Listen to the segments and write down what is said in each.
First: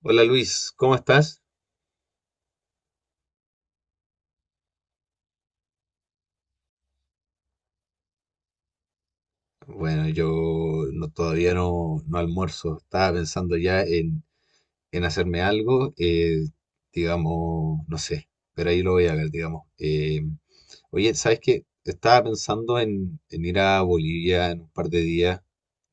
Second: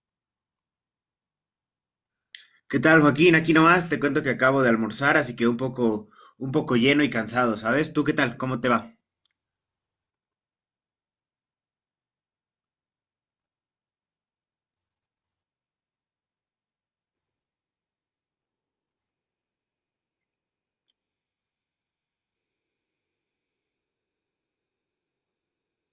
Hola Luis, ¿cómo estás? ¿Qué tal, Joaquín? Aquí nomás te cuento que acabo de almorzar, así que un poco lleno y cansado, ¿sabes? ¿Tú qué tal? ¿Cómo te va? Bueno, yo todavía no almuerzo. Estaba pensando ya en hacerme algo, digamos, no sé, pero ahí lo voy a ver, digamos. Oye, ¿sabes qué? Estaba pensando en ir a Bolivia en un par de días,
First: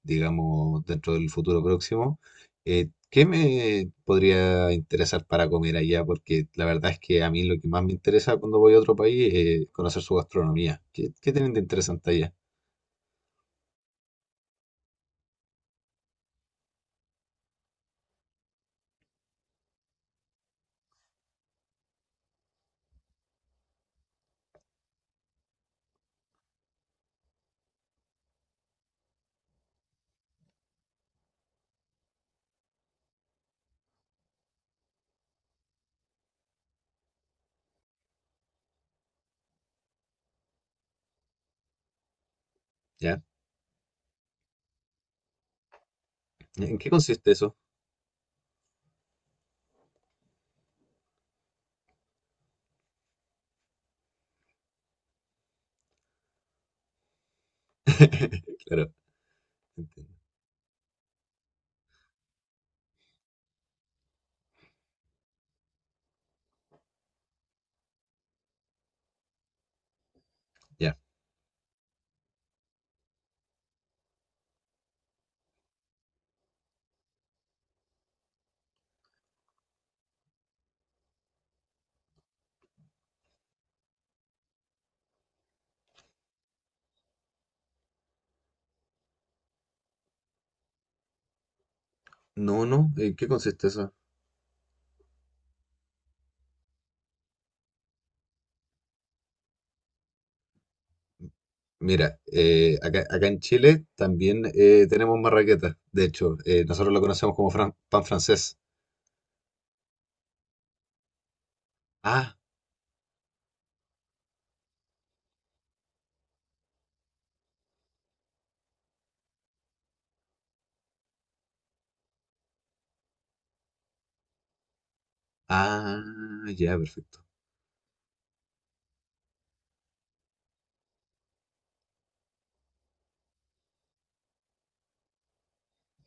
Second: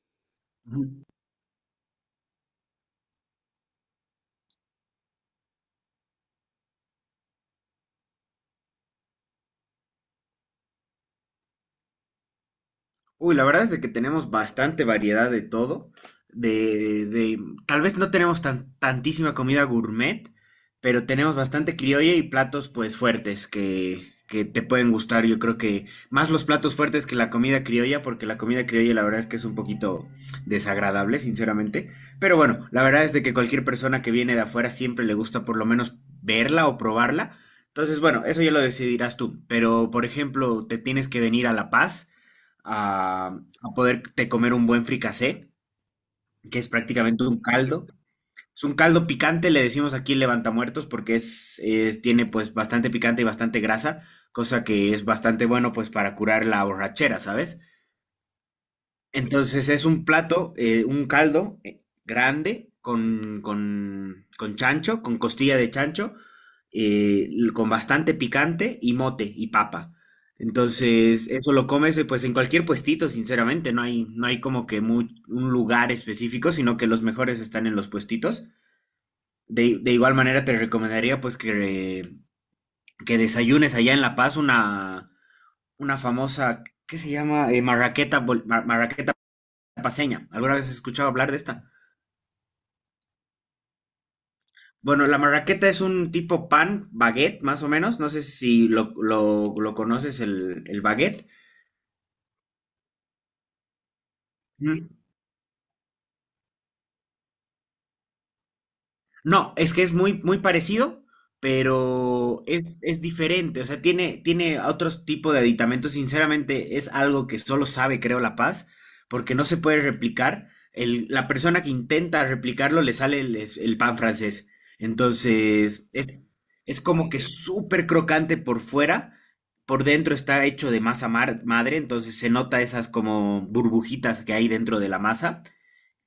digamos, dentro del futuro próximo. ¿Qué me podría interesar para comer allá? Porque la verdad es que a mí lo que más me interesa cuando voy a otro país es conocer su gastronomía. ¿Qué tienen de interesante allá? Uy, la verdad es de que tenemos bastante variedad de todo. De, de- Tal vez no tenemos tantísima comida gourmet, pero tenemos bastante criolla y platos pues fuertes que te pueden gustar. Yo creo que más los platos fuertes que la comida criolla, porque la comida criolla la verdad es que es un poquito desagradable, sinceramente. Pero bueno, la verdad es de que cualquier persona que viene de afuera siempre le gusta por lo menos verla o probarla. Entonces, bueno, eso ya lo decidirás tú. Pero, por ejemplo, te tienes que venir a La Paz a, ¿Ya? a poderte comer un buen fricasé, que es ¿En qué prácticamente consiste un eso? caldo. Es un caldo picante, le decimos aquí levantamuertos, porque es, tiene pues bastante picante y bastante grasa, cosa que es bastante bueno pues para curar la borrachera, ¿sabes? Claro, Entonces es un entiendo. plato, un caldo grande con chancho, con costilla de chancho, con bastante picante y mote y papa. Ya. Entonces eso lo comes pues en cualquier puestito, sinceramente, no hay como que un lugar específico, sino que los mejores están en los puestitos. De igual manera te recomendaría pues que desayunes allá en La Paz una famosa, ¿qué se llama? Marraqueta, marraqueta paseña. ¿Alguna vez has escuchado hablar de esta? No, no, ¿en qué consiste eso? Bueno, la marraqueta es un tipo pan, baguette, más o menos. No sé si lo conoces, el baguette. Mira, acá, acá en Chile también tenemos marraqueta. De hecho, nosotros lo conocemos como pan francés. No, es que es muy, muy parecido, Ah, pero es diferente. O sea, tiene otro tipo de aditamentos. Sinceramente, es algo que solo sabe, creo, La Paz, porque no se puede replicar. La persona que intenta replicarlo le sale el pan francés. Entonces, ah, ya, es como perfecto. que súper crocante por fuera. Por dentro está hecho de masa madre, entonces se nota esas como burbujitas que hay dentro de la masa,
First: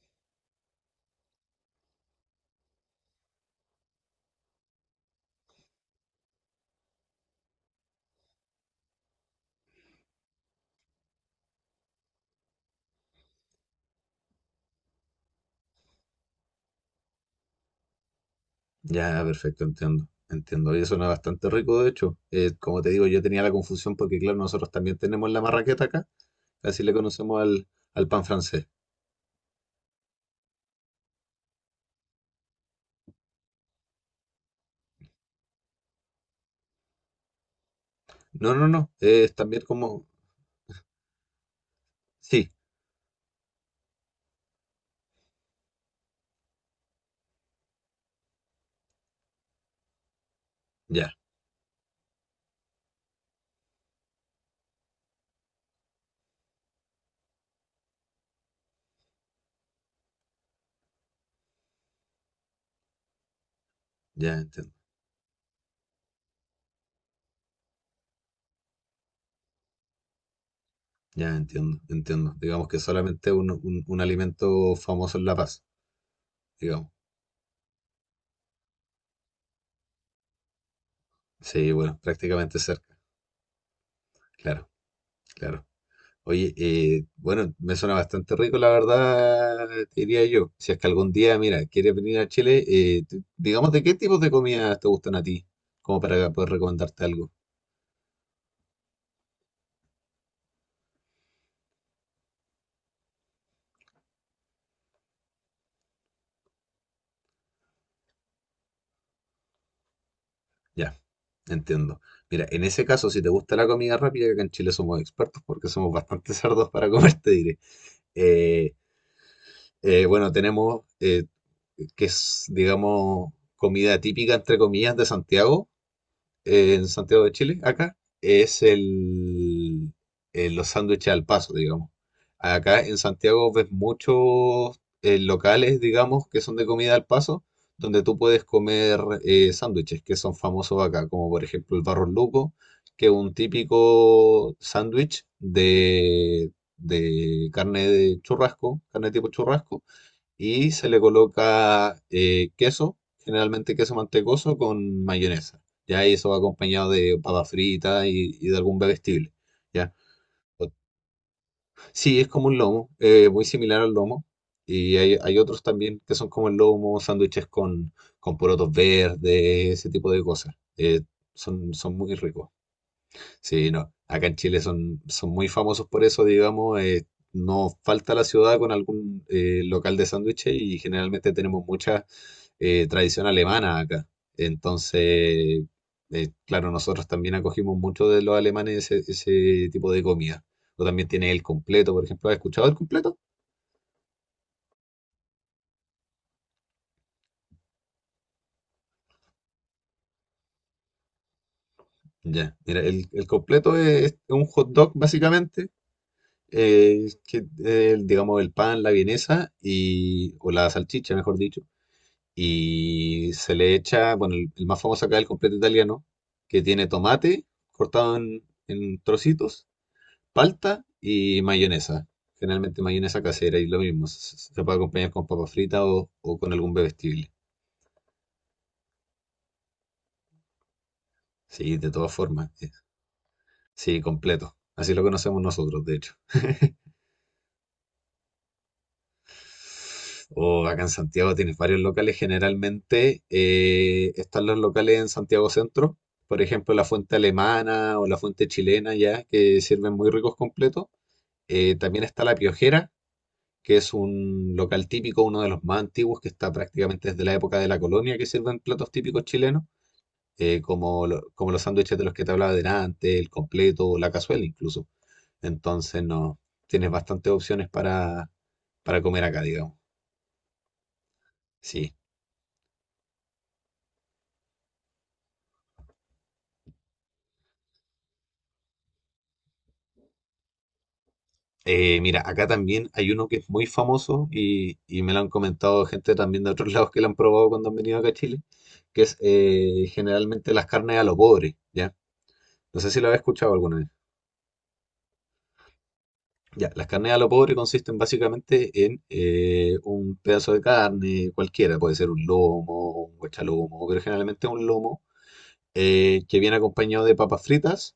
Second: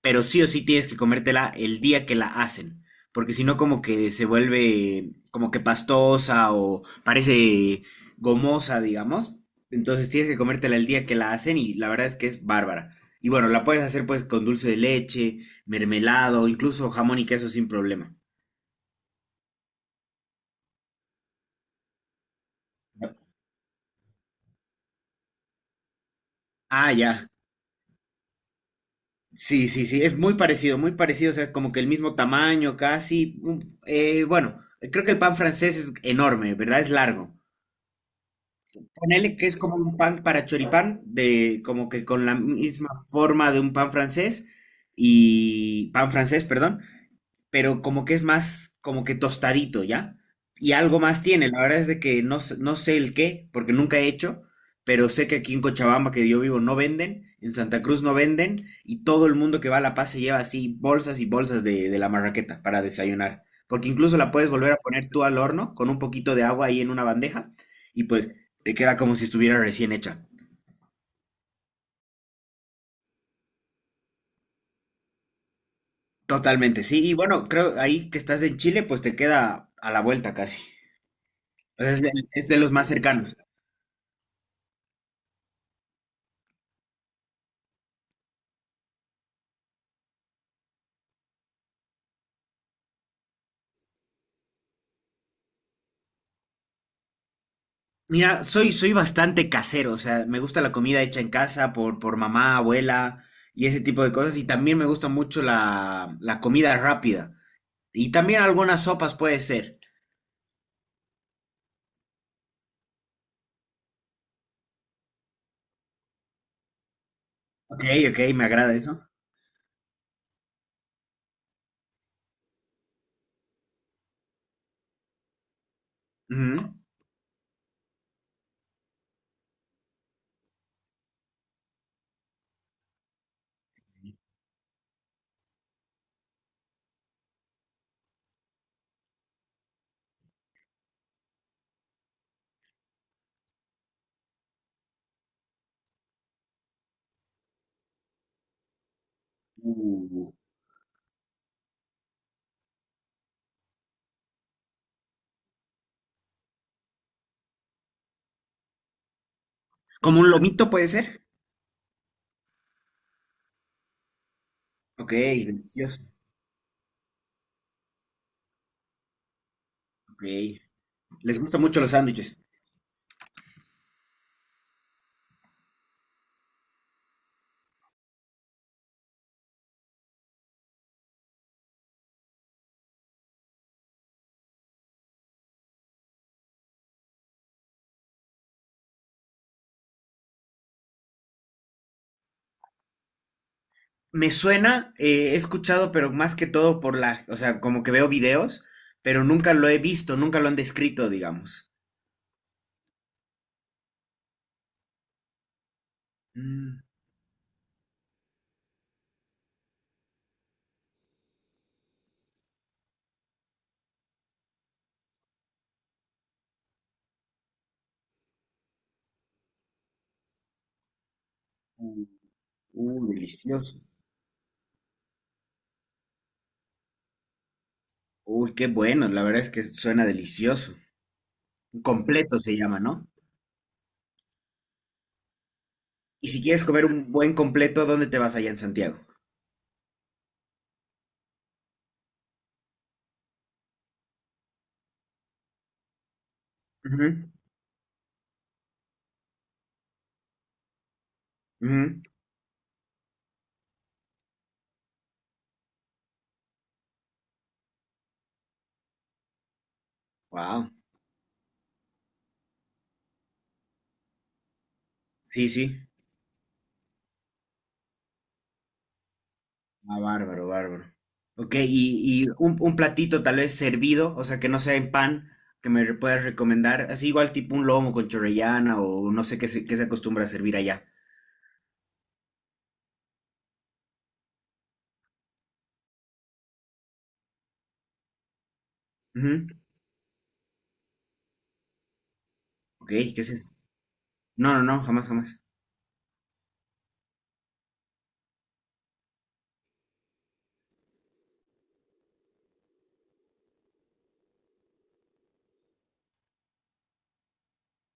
pero sí o sí tienes que comértela el día que la hacen, porque si no como que se vuelve como que pastosa o parece gomosa, digamos. Entonces tienes que comértela el día que la hacen y la verdad es que es bárbara. Y bueno, la puedes hacer pues con dulce de leche, mermelado, incluso jamón y queso sin problema. Ya, perfecto, entiendo. Entiendo. Y suena bastante rico, de hecho. Como te digo, yo tenía la confusión porque, claro, nosotros también tenemos la marraqueta acá. Así Ah, le ya. conocemos al, al pan francés. Sí, sí, sí, es muy parecido, o sea, como que el mismo tamaño casi. Bueno, creo que el pan francés es enorme, ¿verdad? Es largo. No, no, no. Es Ponele que es también como un como. pan para choripán, de, como que con la Sí, misma forma de un pan francés y pan francés, perdón, pero como que es más, como que tostadito, ¿ya? Y algo ya, más tiene, la verdad es de que no, no sé el qué, porque nunca he hecho, pero sé que aquí en Cochabamba, que yo vivo, no venden, en Santa Cruz no venden, y todo el mundo que va a La Paz se lleva así bolsas y bolsas de la marraqueta para desayunar, porque incluso la ya puedes entiendo. volver a poner tú al horno con un poquito de agua ahí en una bandeja, y pues te queda como si estuviera recién hecha. Ya entiendo, entiendo. Digamos que solamente un alimento famoso en La Paz, Totalmente, digamos. sí, y bueno, creo ahí que estás en Chile, pues te queda a la vuelta casi. Sí, O sea, bueno, es de, es prácticamente de los más cerca. cercanos. Claro, claro. Oye, bueno, me suena bastante rico, la verdad, te diría yo. Si es que algún día, mira, quieres venir a Chile, digamos, ¿de qué tipos de comidas te gustan a ti? Como para poder recomendarte algo. Mira, soy, soy bastante casero, o sea, me gusta la comida hecha en casa por mamá, abuela y ese tipo de cosas. Y también me gusta mucho la comida rápida. Y también algunas sopas puede ser. Ya, entiendo. Mira, en ese caso, si te gusta la comida rápida, que acá en Chile somos expertos porque somos bastante cerdos para comer, te diré. Ok, ok, me Eh, agrada eso. Bueno, tenemos que es, digamos, comida típica, entre comillas, de Santiago, Ujú. en Santiago de Chile, acá, es los sándwiches al paso, digamos. Acá en Santiago ves muchos locales, digamos, que son de comida al paso, donde tú puedes comer sándwiches que son famosos acá, como por ejemplo el Barro Luco, que es un típico sándwich de carne de churrasco, carne tipo churrasco Uh, y se le coloca queso, generalmente queso mantecoso con mayonesa. Ya y eso va acompañado de papa frita y de algún bebestible. ¿Ya? Como un lomito puede ser. Sí, es como un lomo, muy similar al lomo. Ok, Hay otros también delicioso. que son como el lomo, con porotos verdes, ese tipo de Ok. cosas. Les gustan Son, mucho los son muy sándwiches. ricos. Sí, no. Acá en Chile son, son muy famosos por eso, digamos. No falta la ciudad con algún local de sándwiches y generalmente tenemos mucha tradición alemana acá. Entonces, claro, nosotros también acogimos mucho de los alemanes ese, ese tipo de comida. O también tiene el completo, por ejemplo. ¿Has escuchado el completo? Me suena, he escuchado, pero más que todo por la, o sea, como que veo videos, pero nunca lo he visto, nunca lo han descrito, digamos. Ya, mira, el completo es, un hot dog básicamente, Mm. Digamos el pan, la vienesa y, o la salchicha, mejor dicho y se le echa, bueno, el más famoso acá es el completo italiano, que tiene tomate cortado en trocitos, palta y mayonesa. Uh. Generalmente Uy, mayonesa casera y lo delicioso. mismo, puede acompañar con papas fritas o con algún bebestible. Uy, qué bueno. La verdad es que suena delicioso. Sí, Un de todas completo formas, se llama, ¿no? sí, completo. Así lo conocemos nosotros, de hecho. Y si quieres comer un buen completo, ¿dónde te vas allá en Santiago? O acá en Santiago tienes varios locales. Generalmente están los locales en Santiago Centro, por ejemplo, la fuente alemana o la fuente chilena, ya que sirven muy ricos completos. También está La Piojera, que es un local típico, uno de los más antiguos, que está prácticamente desde la época de la colonia, que sirven platos típicos chilenos, Wow. Como los sándwiches de los que te hablaba delante, el completo, o la cazuela incluso. Sí, sí. Entonces, no, tienes bastantes opciones para comer acá, digamos. Ah, bárbaro, bárbaro. Ok, Sí. Y un platito tal vez servido, o sea, que no sea en pan, puedas recomendar. Así igual tipo un lomo con chorrellana o no sé qué se acostumbra a servir allá. Mira, acá también hay uno que es muy famoso y me lo han comentado gente también de otros lados que lo han probado cuando han venido acá a Chile, que es Ujú. Generalmente las carnes a lo pobre, ¿ya? No Ok, sé si lo habéis ¿qué es eso? escuchado alguna vez. No, no, no, jamás, jamás. Ya, las carnes a lo pobre consisten básicamente en un pedazo de carne cualquiera, puede ser un lomo, un guachalomo, pero generalmente un lomo que viene acompañado de papas fritas,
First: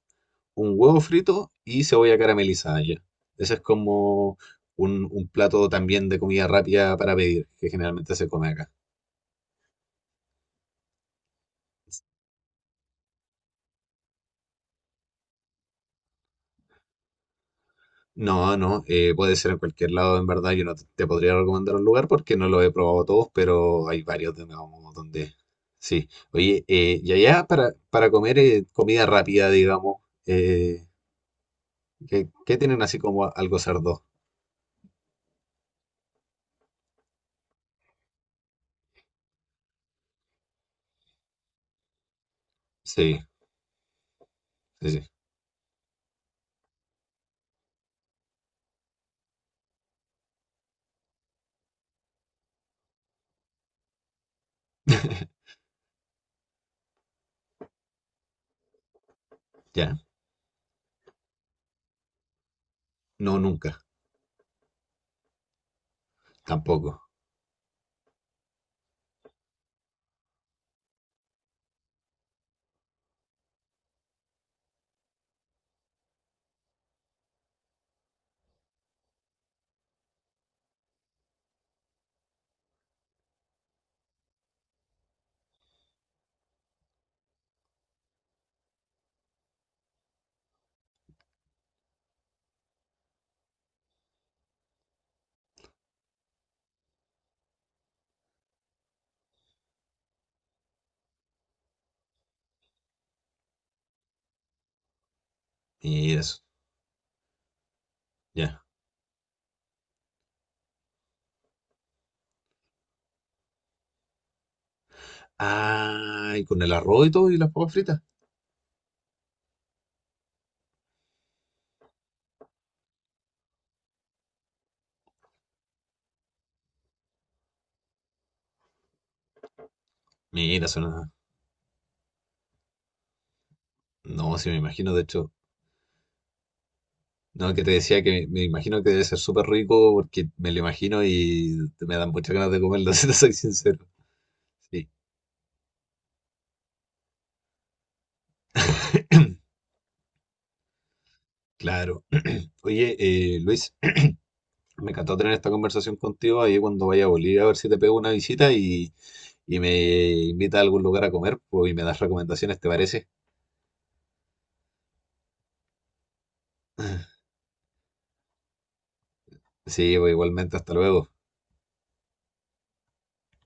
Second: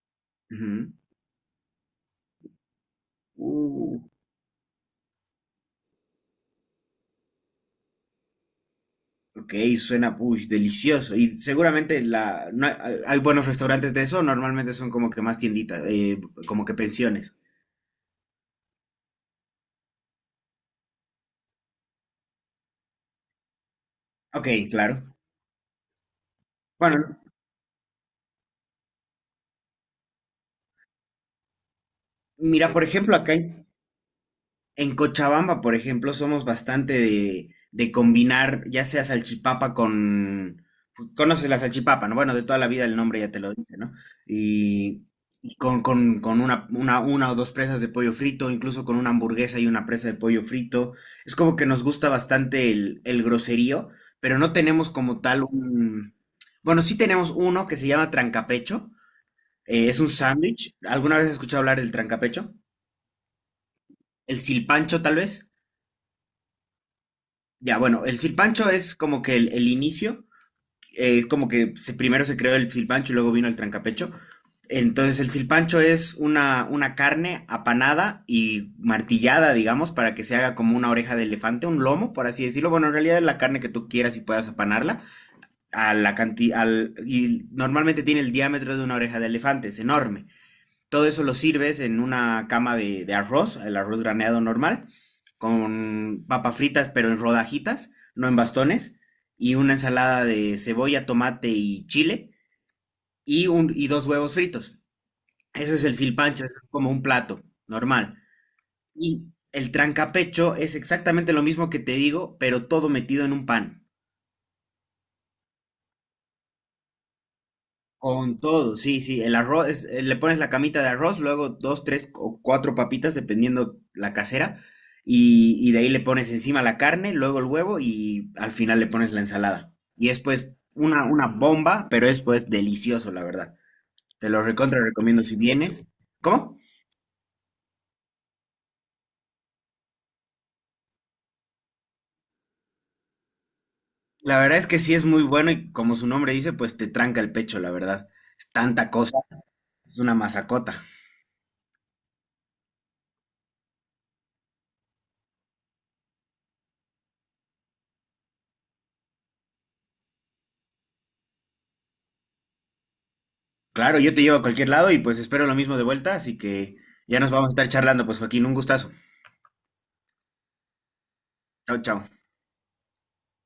un Ujú. huevo frito y cebolla caramelizada ya. Ese es Uh, como un plato también de comida rápida para pedir, que generalmente se come acá. Ok, suena push, delicioso. Y seguramente la, no hay, hay buenos restaurantes de eso, normalmente son como que más tienditas, como que pensiones. No, no, puede ser en cualquier lado, en verdad. Yo no te podría recomendar un lugar porque no lo he probado todos, pero hay varios de Ok, digamos, claro. donde sí. Oye, y Bueno, allá para comer comida rápida, digamos, eh, ¿qué mira, tienen por así ejemplo, como acá algo en cerdo? En Cochabamba, por ejemplo, somos bastante de combinar ya sea salchipapa con... Conoces la salchipapa, ¿no? Bueno, de toda la vida el Sí, nombre ya te lo dice, ¿no? sí, sí. Y, y con una, una o dos presas de pollo frito, incluso con una hamburguesa y una presa de pollo frito. Es como que nos gusta bastante el groserío, pero no tenemos como tal un... Bueno, sí tenemos uno que se llama trancapecho. Eh, Ya, es un sándwich. ¿Alguna vez has escuchado hablar del trancapecho? no, nunca, El silpancho, tal vez. tampoco. Ya, bueno, el silpancho es como que el inicio, es como que primero se creó el silpancho y luego vino el trancapecho. Entonces el silpancho es una carne apanada y martillada, digamos, para que se haga como una oreja de elefante, un lomo, por así decirlo. Bueno, en realidad es la carne que tú quieras y puedas apanarla. A la canti- al, Y normalmente tiene el diámetro de una oreja de elefante, es enorme. Todo eso lo sirves en una cama de arroz, el arroz graneado normal, con papas fritas, pero en rodajitas, no en bastones, y una ensalada de cebolla, tomate y chile, y dos huevos fritos. Eso es el Mira eso, silpancho, es como un plato normal. ya. Y el trancapecho es exactamente lo mismo que te digo, pero todo metido en un pan. Ah, y con el arroz y todo y las papas fritas. Con todo, sí, sí, el arroz, le pones la camita de arroz, luego dos, tres o cuatro papitas, dependiendo la casera, y de ahí le pones encima la carne, luego el huevo y al final le pones la ensalada. Y es pues Mira, suena. una bomba, pero es pues delicioso, la verdad. Te No, no, lo sí me recontra imagino, de recomiendo hecho, si vienes. ¿Cómo? no, que te decía que me imagino que debe ser súper rico porque me lo imagino y me dan muchas ganas de comerlo, si te soy sincero. La verdad es que Sí. sí es muy bueno y como su nombre dice, pues te tranca el pecho, la verdad. Es tanta cosa, es una masacota. Claro. Oye, Luis, me encantó tener esta conversación contigo ahí cuando vaya a Bolivia, a ver si te pego una visita y me invita a algún lugar a comer pues, y me das recomendaciones, ¿te parece? Claro, yo te llevo a cualquier lado y pues espero lo mismo de vuelta, así que ya nos vamos a estar charlando, pues Joaquín, un gustazo. Sí, pues, igualmente, hasta luego. Chao, chao.